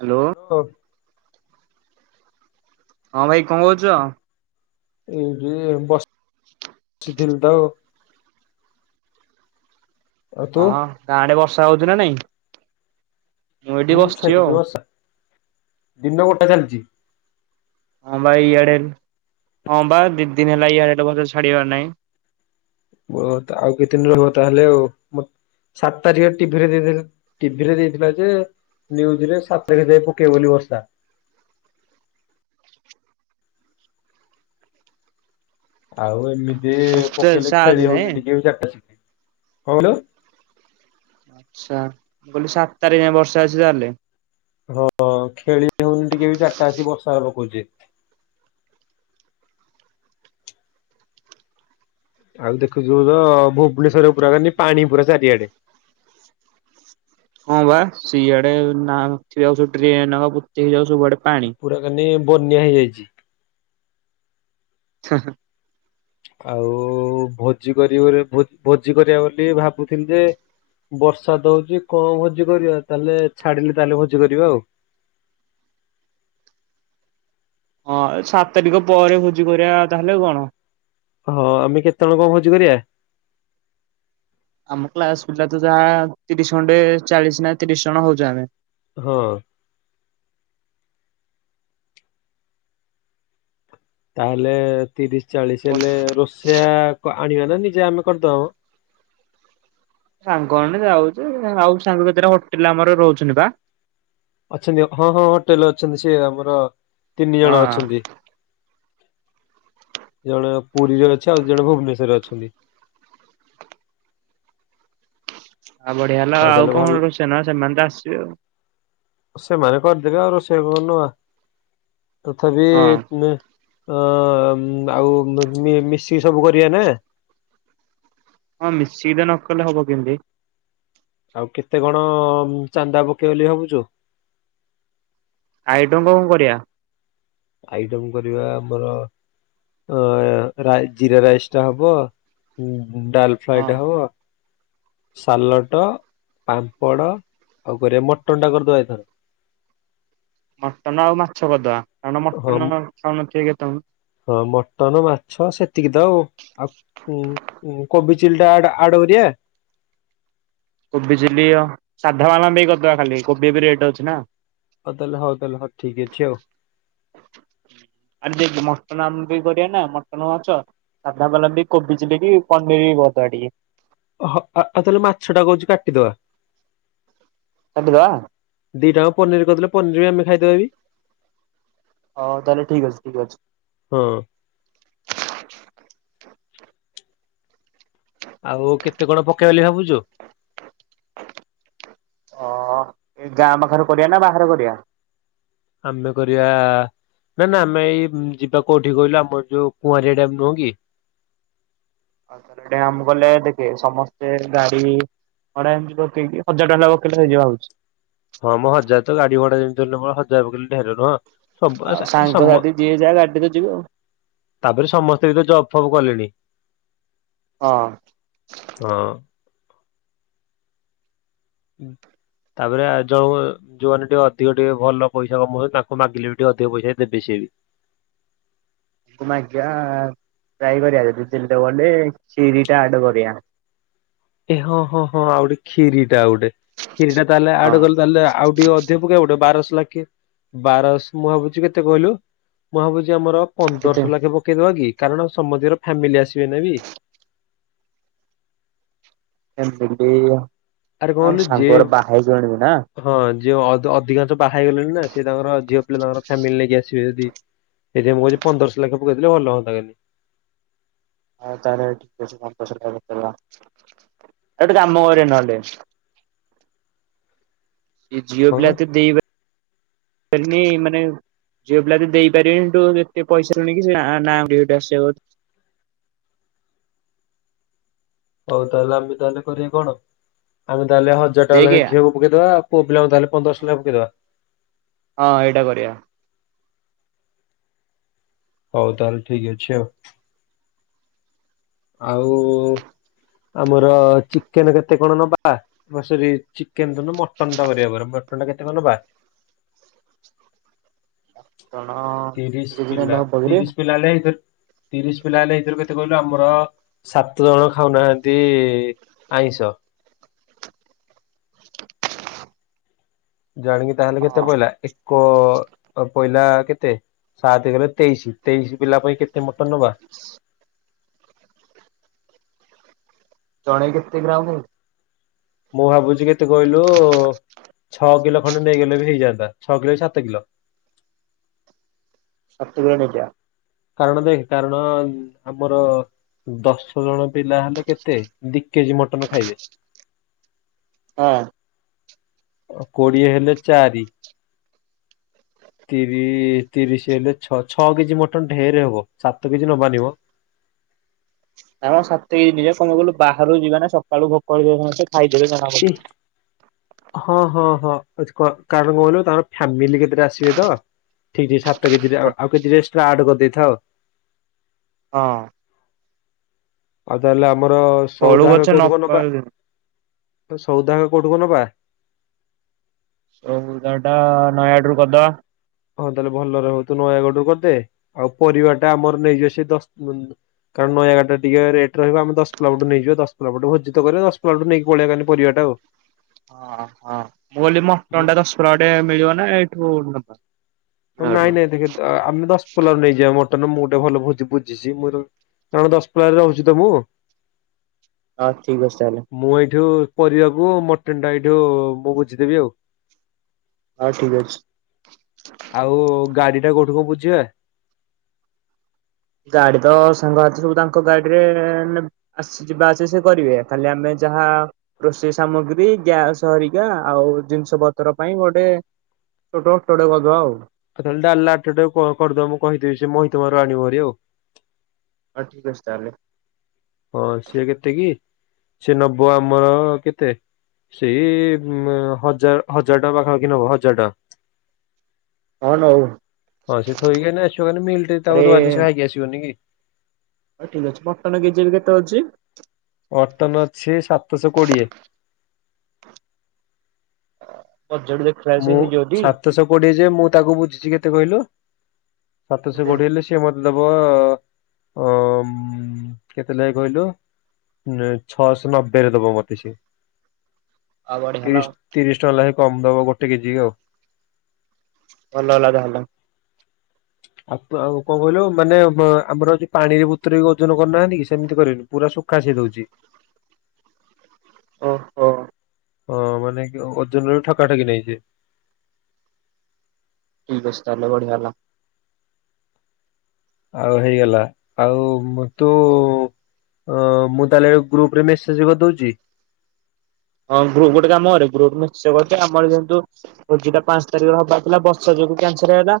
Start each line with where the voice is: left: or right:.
right: Hello.
left: [unintelligible]
right: ହଁ ଭାଇ କଣ କହୁଛ?
left: ଏଇଠି ବ-ବସିଥିଲି ତ। ଆଉ ତୁ?
right: ହଁଁ ଗାଁ ଆଡ଼େ ବର୍ଷା ହଉଛି ନା ନାଇଁ? ମୁଁ ଏଇଠି
left: ହୁଁ
right: ବସିଛି
left: ଛାଡିଛି
right: ଆଉ।
left: ବର୍ଷା ଦିନ ଗୋଟେ ଚାଲିଛି।
right: ହଁ ବା ଇଆଡେ, ହଁ ବା ଦି- ଦିନ ହେଲା ଇଆଡେ ବର୍ଷା ଛାଡିବାର ନାହିଁ।
left: ବ ଆଉ କେତେ ଦିନ ରହିବ ତାହେଲେ ଆଉ। ସାତ ତାରିଖ ଟିଭିରେ ଦେଇଦେଲେ, ଟିଭିରେ ଦେଇଥିଲା ଯେ ନ୍ୟୁଜ ରେ ସାତ ତାରିଖ ଯାଇ ପକେଇ ବ ବୋଲି ବର୍ଷା। ଆଉ ଏମିତି
right: ସାତ
left: ପକେଇଲେ
right: ସାତ
left: ଖେଳି
right: ଯାଏଁ
left: ହଉନି ଟିକେ ଚାରିଟା ଶିଖେ। କଣ କହିଲ?
right: ଆଚ୍ଛା। ମୁଁ କହିଲି ସାତ ତାରିଖ ଯାଏ ବର୍ଷା ଅଛି ତାହେଲେ?
left: ହଁ ଖେଳି ହଉନି ଟିକେ ବି ଚାରିଟା ଆସିିକି ବର୍ଷା ପକଉଛି। ଆଉ ଦେଖୁଥିବୁ ତ ଭୁବନେଶ୍ୱର ପୁରା କି ପାଣି ପୁରା ଚାରିଆଡେ।
right: ହଁ ବା ସିଆଡେ ନାଳ ନଥିବାକୁ ସବୁ ଡ୍ରେନ୍ ପୋତି ହେଇଯାଉଛି ସବୁଆଡ଼େ
left: ପୁରା କାନେ ବନ୍ୟା ହେଇଯାଇଛି।
right: [inaudible]
left: ଆଉ ଭୋଜି କରବେ ବୋଲି, ଭୋଜି କରିବା ବୋଲି ଭାବୁଥିଲି ଯେ ବର୍ଷା ଦ ହଉଛି କଣ ଭୋଜି କରିବା? ତାହେଲେ ଛାଡିଲେ ତାହେଲେ ଭୋଜି କରିବା ଆଉ।
right: ହଁ ସାତ୍ ତାରିଖ ପରେ ଭୋଜି କରିବା ତାହେଲେ କଣ?
left: ହଁ ଆମେ କେତେବେଳେ କଣ ଭୋଜି କରିବା?
right: ଆମ କ୍ଲାସ ପିଲା ତ ଯାହା ତିରିଶ ଖଣ୍ଡେ ଚାଳିଶ ନା ତିରିଶ ଜଣ ହଉଛୁ ଆମେ।
left: ହଁ। ତାହେଲେ ତିରିଶ ଚାଳିଶ ହେଲେ ରୋଷେଆ ଆଣିବା ନା ନିଜେ ଆମେ କରିଦବା ମ?
right: ସାଙ୍ଗ ମାନେ ଯାଉଚୁ, ଆଉ ସାଙ୍ଗ କେତେଟା ହୋଟେଲ ରେ ଆମର ରହୁଛନ୍ତି ବା।
left: ଅଛନ୍ତି। ହଁ ହଁ ହୋଟେଲ ରେ ଅଛନ୍ତି। ସେ ଆମର ତିନି ଜଣ
right: ହଁ
left: ଅଛନ୍ତି। ଜଣେ ପୁରୀରେ ଅଛି ଆଉ ଦି ଜଣ ଭୁବନେଶ୍ୱର ରେ ଅଛନ୍ତି।
right: ଆଉ ବଢିଆ ହେଲା। ଆଉ
left: ତାହେଲେ ଭଲ
right: କଣ ରୋଷେନ ସେମାନେ ତ ଆସିବେ ଆଉ।
left: ସେମାନେ କରିଦେବେ ଆଉ ରୋଷେଇ କଣ ନବା, ତଥାପି
right: ହଁ
left: ଅ ଆଉ ମି-ମିଶିକି ସବୁ କରିବା ନା?
right: ହଁ ମିଶିକିରି ନ କଲେ ହବ କେମିତି?
left: ଆଉ କେତେ କଣ ଚାନ୍ଦା ପକେଇ ବୋଲି ଭାବୁଛୁ?
right: ଆଇଟମ୍ କଣ କରିବା?
left: ଆଇଟମ କରିବା ଆମର ଅ ରାଇ-ଜିରାରାଇସ୍ ଟା ହବ। ହଁ ଡାଲ
right: ହଁ
left: ଫ୍ରାଏ ଟେ ହବ। ସାଲଟ, ପାମ୍ପଡ ଆଉ କରିବା ମଟନ ଟା କରିଦବା ଏଥର?
right: ମଟନ ଆଉ ମାଛ କରିଦେବା। କାରଣ
left: ହଁ
right: ମଟନ ଖାଉନଥିବେ କେତଜଣ।
left: ହଁ ମଟନ ମାଛ ସେତିକି ତ ଆଉ, ଆଉ। ହୁଁ ହୁଁ କୋବି ଚିଲିଟା ଆଡ କରିଆ?
right: କୋବି ଚିଲ୍ଲି ଆ ସାଧା ମାନଙ୍କ ପାଇଁ କରିଦବା ଖାଲି କୋବି ବି ରେଟ୍ ଅଛି ନା।
left: ହଉ ତାହେଲେ ତାହେଲେ ଠିକ୍ ଅଛି ଆଉ।
right: ଆ ଦେଖ ମଟନ ଆମ ବି କରିବା ନା ମଟନ ମାଛ। ସାଧା ବାଲା ବି କୋବି ଚିଲି କି ପନିର ବି କରିଦେବା ଟିକେ।
left: ହା ଅ ଆଉ ତାହେଲେ ମାଛ ଟା କହୁଛି କାଟିଦବା?
right: କାଟିିଦବା?
left: ଦିଟ ଟାଙ୍କ ପନିର କରିଦଲେ ପନିର ବି ଆମେ ଖାଇଦବା ବି?
right: ହଁ ତାହେଲେ ଠିକ୍ ଅଛି, ଠିକ୍ ଅଛି।
left: ହଁ। ଆଉ କେତେ କଣ ପକେଇ ବା ବୋଲି ଭାବୁଛୁ?
right: ଓ ଏ ଗାଁ ପାଖରେ କରିବ ନା ବାହାରେ କରିବା?
left: ଆମେ କରିବା ନା ନା ଆମେ ଏଇ ଯିବା କୋଉଠି କହିଲୁ ଆମର ଯୋଉ ଙ୍କୁଆରିଆ ଡ୍ୟାମ ନୁହଁ କି?
right: ଆଉ ତାହଲେ ଡ୍ୟାମ୍ ଗଲେ ଦେଖେ ସମସ୍ତେ ଗାଡି ଭଡା ଏମିତି ପକେଇକି ହଜାର ଟଙ୍କା ଟା ପକେଇଲେ ହେଇଯିବ ଭାବୁଛି
left: ହଁ ମ ହଜାର ତ ଗାଡି ଭଡା ଯେମିତି ହେଲେ ହଁ ହଜାର ପକେଇଲେ ଢେରେ ଟଙ୍କା
right: ଆଉ ସାଙ୍ଗସାଥି ଯିଏ ଯାହା ଗାଡି ରେ ଯିବ
left: ତାପରେ ସମସ୍ତେ ବି ତ ଜବ ଫବ କଲେଣି।
right: ହଁ।
left: ହଁ। ଉଁ ତାପରେ ଆଉ ଯଉ ଯୋଉମାନେ ଟିକେ ଅଧିକ ଟିକେ ଭଲ ପଇସା କମଉଛ ତାଙ୍କୁ ମାଗିଲେ ବି ଟିକେ ଅଧିକ ପଇସା ଦେବେ ସିଏ ବି
right: ତାଙ୍କୁ ମାଗିବା ଟ୍ରାଏ କରିଆ ଯଦି ଦିଲ ଦବଲେ କ୍ଷୀରି ଟା ଆଡ କରିଆ।
left: ଏ ହଁ ହଁ ହଁ ଆଉ ଗୋଟେ କ୍ଷୀରି ଟା ଗୋଟେ କ୍ଷୀରି ଟା ତାହେଲେ ଆଡ
right: ହଁ
left: କଲେ ତାହେଲେ ଆଉ ଟିକେ ଅଧି ପକେଇବା ଗୋଟେ ବାରଶ ଲେଖେ ବାରଶ ମୁଁ ଭାବୁଛି କେତେ କହିଲୁ ମୁଁ ଭାବୁଛି ଆମର
right: କେତେ
left: ପନ୍ଦରଶହ ଲେଖେ ପକେଇଦବା କି କାରଣ ସମସ୍ତିଙ୍କର ଫ୍ୟାମିଲି ଆସିବେ ନା ବି।
right: ଏମିତି
left: ଆରେ କଣ
right: ଅ
left: କହିଲୁ ଯିଏ
right: ସାଙ୍ଗର ବାହା [unintelligible] ନା।
left: ହଁ ଯିଏ ଅଧ୍ ଅଧିକାଂଶ ବାହା ହେଇଗଲେଣି ନା ସେ ତାଙ୍କର ଝିଅ ପିଲା ତାଙ୍କର ଫ୍ୟାମିଲି ନେଇକି ଆସିବେ ଯଦି। ସେଥିପାଇଁ ମୁଁ କହୁଚି ପନ୍ଦରଶ ଲେଖାଁ ପକେଇଦେଲେ ଭଲ ହଅନ୍ତା କାଲି।
right: ଆଉ ତାହେଲେ ଠିକ ଅଛି ପନ୍ଦର ସହ ଟଙ୍କା ପକେଇଦବା ଆ ଗୋଟେ କାମ କରିବା ନହେଲେ। ଏ ଝିଅ ପିଲା
left: କହୁନୁ
right: ଏତେ ଦେଇ ବେନି ମାନେ ଝିଅ ପିଲା ଏତେ ଦେଇପାରିବେନି ତୁ ଏତେ ପଇସା ଶୁଣିକି ସେ ନା ନା [unintelligible] ଆସି
left: ହଉ ତାହେଲେ ଆମେ ତାହେଲେ କରିବା କଣ ଆମେ ତାହେଲେ ହଜାର ଟଙ୍କା
right: ଦେଖେ
left: ଲେଖେ ଝିଅ ପକେଇଦବା ଆଉ ପୁଅ ପିଲାଙ୍କୁ ତାହେଲେ ପନ୍ଦରଶ ଲେଖେ ପକେଇଦବା।
right: ହଁ ଏଇଟା କରିବା।
left: ହଉ ତାହେଲେ ଠିକ ଅଛି ଆଉ। ଆଉ ଆମର ଚିକେନ କେତେ କଣ ନବା ମ ସରି ଚିକେନ ତ ନୁହ ମଟନ ଟା କରିବା ପରା ମଟନ୍ ଟା କେତେ କଣ ନବା?
right: ଜଣ
left: ତିରିଶ
right: କେଜି ନେଲେ
left: ପିଲା
right: ହବ କିରେ?
left: ତିରିଶ ପିଲା ହେଲେ ଏଇ ତ ତିରିଶ ପିଲା ହେଲେ ଏଇଥିର କେତେ କହିଲୁ ଆମର ସାତ ଜଣ ଖାଉନାହାନ୍ତି ଆଇଁଷ। ଜଣ କି ତାହେଲେ କେତେ
right: ହଁ
left: ପଇଲା ଏକ ଅ ପଇଲା କେତେ? ସାତ ଗଲେ ତେଇଶି ତେଇଶି ପିଲା ପାଇଁ କେତେ ମଟନ ନବା?
right: ଜଣେ କେତେ ଗ୍ରାମ ଖାଇବ?
left: ମୁଁ ଭାବୁଛି କେତେ କହିଲୁ ଛଅ କିଲୋ ଖଣ୍ଡେ ନେଇଗଲେ ବି ହେଇଯାଆନ୍ତା ଛଅ କିଲୋ ବି ସାତ କିଲୋ।
right: ସାତେ ଜଣକିଆ
left: କାରଣ ଦେଖେ କାରଣ ଉଁ ଆମର। ଦଶ ଜଣ ପିଲା ହେଲେ କେତେ ଦି କେଜି ମଟନ ଖାଇବେ।
right: ହଁ।
left: ଅ କୋଡିଏ ହେଲେ ଚାରି। ତିରିଶ ତିରିଶ ହେଲେ ଛ-ଛଅ କେଜି ମଟନ ଢେରେ ହବ ସାତ କେଜି ନବାନି ମ।
right: ନା ମ ସାତ କେଜି ନେଇଯିବା ପୁଣି କଣ କହିଲୁ ବାହାରୁ ଯିବେ ନା ସକାଳୁ ଭୋକ ହେଇଥିବ ସମସ୍ତେ ଖାଇଦେବେ ଜଣା
left: ଇ
right: ପଡ଼ିବନି।
left: ହଁ ହଁ ହଁ ଅଚ କ କାରଣ କଣ କହିଲୁ ତାଙ୍କର ଫ୍ୟାମିଲି କେତେଟା ଆସିବେ ତ। ଠିକ୍ ଠିକ୍ ସାତ କେଜି ରେ ଆଉ ଆଉ କେଜିଟେ ଏକ୍ସଟ୍ରା ଆଡ୍ କରିଦେଇଥା ଆଉ
right: ହଁ।
left: ଆଉ ତାହେଲେ ଆମର
right: ବଳୁ
left: ସଉଦାଙ୍କ
right: ଗଛ ନ
left: କୋଉଠୁ କ ନବା
right: ପାଇଲେ
left: ସଉଦାଙ୍କ କୋଉଠୁ କ ନବା?
right: ସଉଦା ଟା ନୟାଗଡ଼ ରୁ କରିଦବା।
left: ହଁ ତାହେଲେ ଭଲରେ ହଵ ତୁ ନୟାଗଡରୁ କରିଦେ ଆଉ ପରିବା ଟା ଆମର ନେଇଯିବା ସେ ଦଶ ଅଁ କାରଣ ନୟାଗଡରେ ଟିକେ ରେଟ ରହିବ ଆମେ ଦଶପଲା ପଟୁ ନେଇଯିବା ଦଶପଲା ପଟୁ ଭୋଜି ତ କରିବା ଦଶପଲା ପଟୁ ନେଇକି ପଳେଇବା ଖାଲି ପରିବା ଟା ଆଉ।
right: ହଁ ହଁ ମୁଁ କହିଲି ମଟନଟା ଦଶପଲା ପଟେ ମିଳିବ ନା ଏଇଠୁ ନବା?
left: କ ନାଇଁ
right: ନୟାଗଡ଼ରୁ।
left: ନାଇଁ ଦେଖେ ଦ ଆମେ ଦଶପଲାରୁ ନେଇଯିବା ମ ମଟନ ମୁଁ ଗୋଟେ ଭଲ ଭୋଜି ବୁଝିଛି ମୋର କାରଣ ଦଶପଲା ରେ ରହୁଛି ତ ମୁଁ।
right: ଆଉ ଠିକ୍ ଅଛି ତାହେଲେ।
left: ମୁଁ ଏଇଠୁ ପରିବାକୁ ମଟନ ଟା ଏଇଠୁ ମୁଁ ବୁଝିଦେବି ଆଉ।
right: ହଉ ଠିକ ଅଛି।
left: ଆଉ ଗାଡି ଟା କୋଉଠି କ ବୁଝିବା?
right: ଗାଡି ତ ସାଙ୍ଗ ହାତ ସବୁ ତାଙ୍କ ଗାଡିରେ ନେ ଆସ ଯିବା ଆସିବା ସେ କରିବେ ଖାଲି ଆମେ ଯାହା ରୋଷେଇ ସାମଗ୍ରୀ ଗ୍ୟାସ ହରିକା ଆଉ ଜିନିଷ ପତ୍ର ପାଇଁ ଗୋଟେ ଛଟୋ ଟଡେ କରିଦବା ଆଉ।
left: କହେ ଡାଲା ଅଟୋ ଟା କୁ କ କରିଦବ ମୁଁ କହିଦେଇଚି ସେ ମହିତ ଘରୁ ଆଣିବ ହରି ଆଉ।
right: ହଁ ଠିକ୍ ଅଛି ତାହେଲେ।
left: ପଇସା କେତେ କି ସେ ନବ ଆମର କେତେ? ସେଇ ଉ ହଜା ହଜାର ଟଙ୍କା ପାଖାପାଖି ନବ ହଜାର ଟଙ୍କା।
right: ହଁ ନଉ
left: ହ ସେ ଥୋଇ କି ନେଇ ଆସିବ ମାନେ ମିିଲ ଟେ ତାକୁ
right: ଆରେ
left: ଦବାନି ସେ ଖାଇକି ଆସିବନି କି?
right: ହଉ ଠିକ ଅଛି ମଟନ୍ କେଜି ଏବେ କେତେ ଅଛି?
left: ମଟନ୍ ଅଛି ସାତଶହ କୋଡିଏ।
right: ଅ ବଜେଟ୍ ଦେଖ
left: ମୁଁ ସାତଶହ କୋଡିଏ ଯେ ମୁଁ ତାକୁ ବୁଝିଚି କେତେ କହିଲୁ ସାତଶହ
right: କେତେ?
left: କୋଡିଏ ହେଲେ ସେ ମତେ ଦବ ଅମ୍ କେତେ ଲେଖା କହିଲୁ? ଉ ଛଅଶହ ନବେ ରେ ଦବ ମୋତେ ସେ
right: ଆଉ ବଢିଆ ହେଲା
left: ତିରିଶ
right: ଆଉ
left: ତିରିଶ ଟଙ୍କା ଲେଖା କମ ଦବ ଗୋଟେ କେଜି ଆଉ।
right: ଭଲ ହେଲା ଯାହଲ।
left: ଆଉ ଆଉ କଣ କହିଲୁ ମାନେ ଆମରଉ ପାଣିରେ ବୁତ୍ରଇ କି ଓଜନ କରୁନାହାନ୍ତି କି ସେମିତି କରିନୁ। ପୁରା ସୁଖା ସେ ଦଉଚି।
right: ଓ ହୋ।
left: ଅ ମାନେ କି ଓଜନ ର ବି ଠକାଠକି ନେଇଯିବେ।
right: ଠିକ ଅଛି ତାହେଲେ ବଢିଆ ହେଲା।
left: ଆଉ ହେଇଗଲା ଆଉ ମୁ ତୁ ଅ ମୁଁ ତାହେଲେ ଗ୍ରୁପ ରେ ମେସେଜ କରିଦଉଚି।
right: ହଁ ଗ୍ରୁପ ଗୋଟେ କାମ କରେ ଗ୍ରୁପ ନିଶ୍ଚୟ କରି ଆମର କିନ୍ତୁ ଭୋଜିଟା ପାଞ୍ଚ ତାରିଖରେ ହବାର ଥିଲା ବର୍ଷା ଯୋଗୁ କ୍ୟାନସଲ ହେଇଗଲା।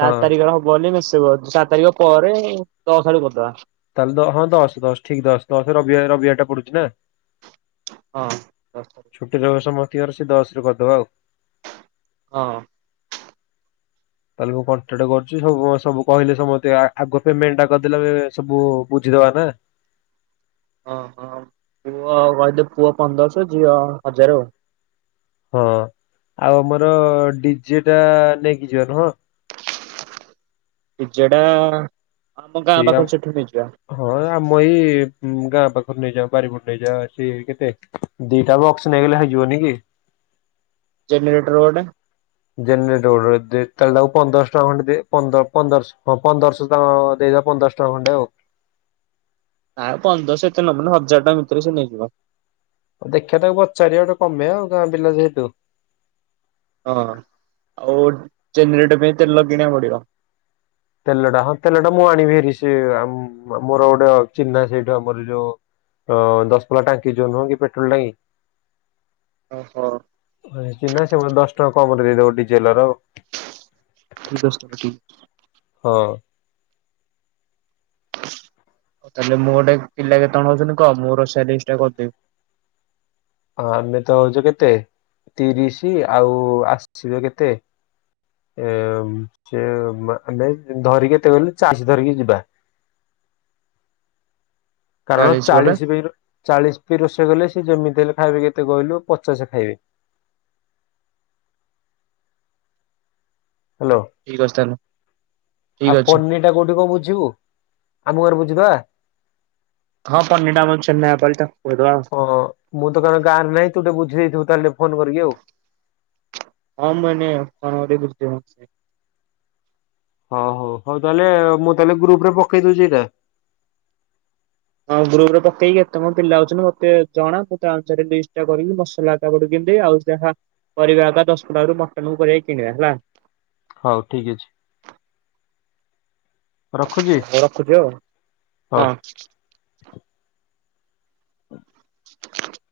right: ଚାର
left: ହଁ
right: ତାରିଖରେ ହବ ବୋଲି ମିଶିବ ସାତ ତାରିଖ ପରେ ଦଶଆଡୁ କରିଦବା।
left: ତାହେଲେ ହଁ ଦଶ ଦଶ ଠିକ ଦଶ ଦଶ ରବ ରବିବାର ଟା ପଡୁଚି ନା।
right: ହଁ ଦଶ।
left: ଛୁଟି ଦେବା ସମୟ ଥିବାର ସେ ଦଶରେ କରିଦେବା ଆଉ।
right: ହଁ।
left: ତାହେଲେ ମୁଁ କଣ୍ଟାକ୍ଟ କରୁଚି ସବୁ କହିଲେ ସମସ୍ତେ ଆଗ ପେମେଣ୍ଟ ଟା କରିଦେଲେ ସବୁ ବୁଝିଦବା ନା।
right: ଓ ହଁ ପୁଅ କଦ ପୁଅ ପନ୍ଦରଶହ ଝିଅ ହଜାର ଆଉ।
left: ହଁ ଆଉ ଆମର ଡିଜେ ଟା ନେଇକି ଯିବା ନୁହଁ?
right: ଡିଯେ ଟା ଆମ ଗାଁ ପାଖରେ ସେଠୁ ନେଇଯିବା।
left: ହଁ ଆମ ଏଇ ଗାଁ ପାଖରୁ ନେଇଯାଅ ବାରିପୋଟ ନେଇଯାଅ ଆସି କେତେ। ଦିଟା ବକ୍ସ ନେଇଗଲେ ହେଇଯିବନି କି?
right: ଜେନରେଟର ଗୋଟେ।
left: ଜନେରେଟର ଗୋଟେ ଦେ ତାକୁ ପନ୍ଦରଶ ଟଙ୍କା ଖଣ୍ଡେ ଦେ ପନ୍ଦର ପନ୍ଦର ହଁ ପନ୍ଦରଶହ ଟଙ୍କ ଦେଇଦ ପନ୍ଦର ଶ ଖଣ୍ଡେ ଆଉ।
right: ଆଉ ପନ୍ଦରଶହ ଏତେ ନବନି, ହଜାର ଟଙ୍କା ଭିତରେ ସେ ନେଇଯିବ।
left: ଆଉ ଦେଖିବା ତାକୁ ପଚାରିବା ଗୋଟେ କମେବ ଆଉ ଗାଁ ପିଲା ଯେହେତୁ।
right: ହଁ ଆଉ ଜେନେରଟେ ପାଇଁ ତେଲ କିଣିବାକୁ ପଡିବ।
left: ତେଲଟା ହଁ ତେଲଟା ମୁଁ ଆଣିବି ହେରି ସେ ମ -ମୋର ଗୋଟେ ଚିହ୍ନା ସେଇଟୁ ଆମର ଯୋଉ। ଅଁ ଦଶ ପଲା ଟାଙ୍କି ଜଉ ନୁହ କି ପେଟ୍ରୋଲ ଟାଙ୍କି।
right: ଓହୋ।
left: ହଁ ଚିହ୍ନା ସେମାନେେ ଦଶ ଟଙ୍କା କମରେ ଦେଇଦବ ଡିଜେଲ ର।
right: [unintelligible]
left: ହଁ ଅଁ
right: ଉ ତାହେଲେ ମୋଟେ ପିଲା କେତେଜଣ ହଉଛନ୍ତି କହ? ମୁଁ ରୋଷେଇଆ ଲିଷ୍ଟଟା କରିଦେବି।
left: ଆମେ ତ ହଉଛ କେତେ? ତିରିଶି, ଆଉ ଆସିବେ କେତେ? ଏ ସେ ଆମେ ଧରିକି କେତେ ଗଲେ ଚାଷୀ ଧରିକି ଯିବା। କାରଣ ଚାଳିଶ ବି ଚାଳିଶ ବି ରୋଷେଇ କଲେ ସେ ଯେମିତି ହେଲେ ଖାଇବେ କେତେ କହିଲୁ, ପଚାଶ ଖାଇବେ। ହାଲୋ
right: ଠିକ୍ ଅଛି ତାହେଲେ, ଠିକ୍ ଅଛି।
left: ଏଇଟା କୋଉଠି କଣ ବୁଝିବୁ, ଆମ ଗାଁରେ ବୁଝିଦବା?
right: ହଁ [unintelligible]
left: ହଁ ହଁ, ମୁଁ ତ କାରଣ ଗାଁରେ ନାହିଁ, ତୁ ଟିକେ ବୁଝି ଦେଇଥିବୁ ତାହେଲେ ଫୋନ କରିକି ଆଉ
right: ଆଉ ମାନେ କଣ [unintelligible]
left: ହଁ ହଁ, ହଉ ତାହେଲେ ମୁଁ ତାହେଲେ ଗ୍ରୁପ ରେ ପକେଇ ଦଉଛି ଏଇଟା।
right: ହଁ ଗ୍ରୁପ ରେ ପକେଇକି କେତେ ମ ପିଲା ଆଉଛନ୍ତି ମତେ ଜଣା, ମୁଁ ତା ଅନୁସାରେ ଲିଷ୍ଟଟା କରିକି ମସଲା [unintelligible] ପଟୁ କିି ଆଉ ଯାହା କରିବା କଥା ଦଶ କଟୁ ମଟନ କରିବା କିଣିବା ହେଲା।
left: ହଉ ଠିକ୍ ଅଛି। ରଖୁଛି
right: ରଖୁଚି ଆଉ
left: ହଉ।
right: ହଁ।
left: ହଁ
right: [unintelligible]